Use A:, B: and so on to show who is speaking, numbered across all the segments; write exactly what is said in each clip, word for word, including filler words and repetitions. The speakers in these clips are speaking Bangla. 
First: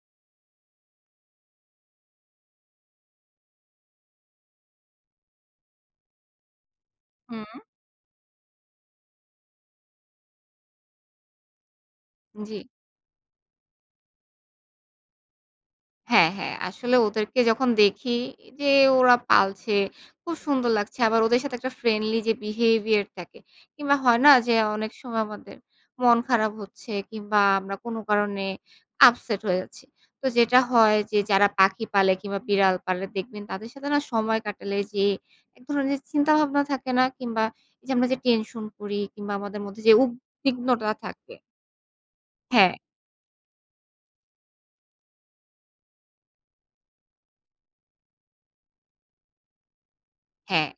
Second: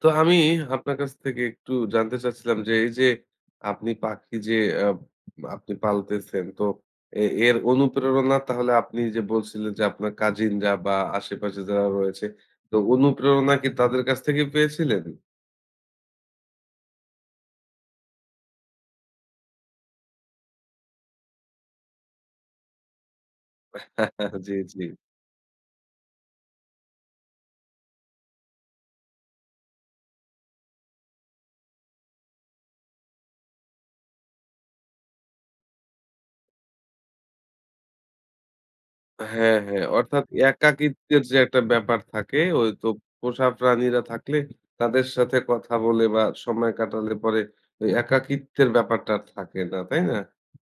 A: তো আমি আপনার কাছ থেকে একটু জানতে চাচ্ছিলাম যে, এই যে আপনি পাখি যে আ আপনি পালতেছেন তো এ এর
B: হু।
A: অনুপ্রেরণা তাহলে আপনি যে বলছিলেন, যে আপনার কাজিনরা বা আশেপাশে যারা রয়েছে
B: জি।
A: তো অনুপ্রেরণা কি তাদের কাছ থেকে পেয়েছিলেন?
B: হ্যাঁ, হ্যাঁ আসলে ওদেরকে যখন দেখি যে ওরা পালছে খুব সুন্দর লাগছে। আবার ওদের সাথে একটা ফ্রেন্ডলি যে behavior থাকে। কিংবা হয় না
A: জি,
B: যে?
A: জি।
B: অনেক সময় আমাদের মন খারাপ হচ্ছে কিংবা আমরা কোন কারণে upset হয়ে যাচ্ছি। তো যেটা হয় যে যারা পাখি পালে কিংবা বিড়াল পালে, দেখবেন তাদের সাথে না সময় কাটালে যেয়ে এক ধরনের চিন্তাভাবনা থাকে না কিংবা যে আমরা যে টেনশন করি কিংবা
A: হ্যাঁ,
B: আমাদের মধ্যে,
A: হ্যাঁ।
B: যে
A: অর্থাৎ
B: উদ্বিগ্নতা
A: একাকিত্বের
B: থাকে
A: যে একটা ব্যাপার থাকে, ঐ
B: হ্যাঁ।
A: তো পোষা প্রাণীরা থাকলে তাদের সাথে কথা বলে বা সময় কাটালে পরে ওই একাকিত্বের ব্যাপারটা আর থাকে না। তাই না?
B: হ্যাঁ,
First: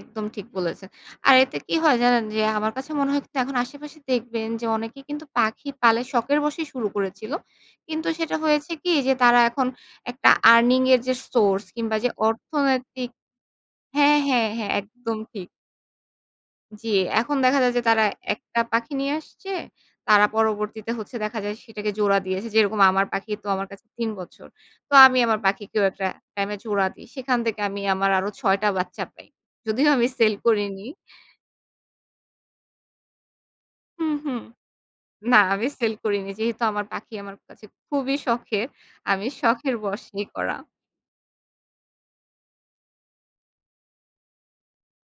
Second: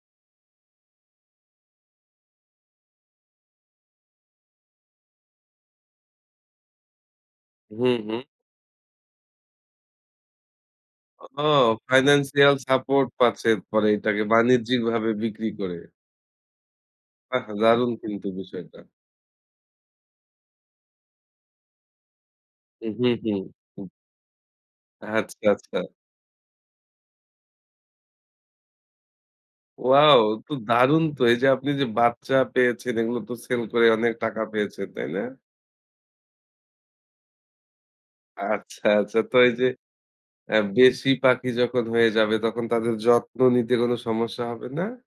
B: একদম ঠিক বলেছেন। আর এতে কি হয় জানেন? যে আমার কাছে মনে হয় কিন্তু এখন আশেপাশে দেখবেন যে অনেকেই কিন্তু পাখি পালে শখের বশেই শুরু করেছিল।
A: হুম,
B: কিন্তু
A: হুম।
B: সেটা হয়েছে কি যে তারা এখন একটা আর্নিং এর যে
A: ও
B: সোর্স কিংবা যে
A: financial support
B: অর্থনৈতিক
A: পাচ্ছেন। পরে
B: হ্যাঁ,
A: এটাকে
B: হ্যাঁ, হ্যাঁ
A: বাণিজ্যিক ভাবে
B: একদম ঠিক।
A: বিক্রি করে।
B: জি, এখন
A: বাহ!
B: দেখা যায় যে
A: দারুণ
B: তারা
A: কিন্তু
B: একটা
A: বিষয়টা।
B: পাখি নিয়ে আসছে। তারা পরবর্তীতে হচ্ছে দেখা যায় সেটাকে জোড়া দিয়েছে। যেরকম
A: হুম,
B: আমার
A: হু, হু,
B: পাখি তো আমার
A: হু।
B: কাছে তিন বছর। তো আমি আমার
A: আচ্ছা, আচ্ছা।
B: পাখিকেও একটা টাইম এ জোড়া দেই। সেখান থেকে আমি আমার আরো ছয় টা বাচ্চা পাই। যদিও আমি
A: ওয়াও!
B: সেল
A: তো
B: করিনি।
A: দারুন তো এই যে আপনি যে বাচ্চা পেয়েছেন, এগুলো তো সেল করে অনেক
B: হুম, হুম
A: টাকা পেয়েছেন, তাই না?
B: না আমি সেল করিনি। যেহেতু আমার পাখি আমার কাছে খুবই শখের।
A: আচ্ছা, আচ্ছা।
B: আমি
A: তো এই যে
B: শখের বশে করা।
A: অ্যা বেশি পাখি যখন হয়ে যাবে তখন তাদের যত্ন নিতে কোন সমস্যা হবে না?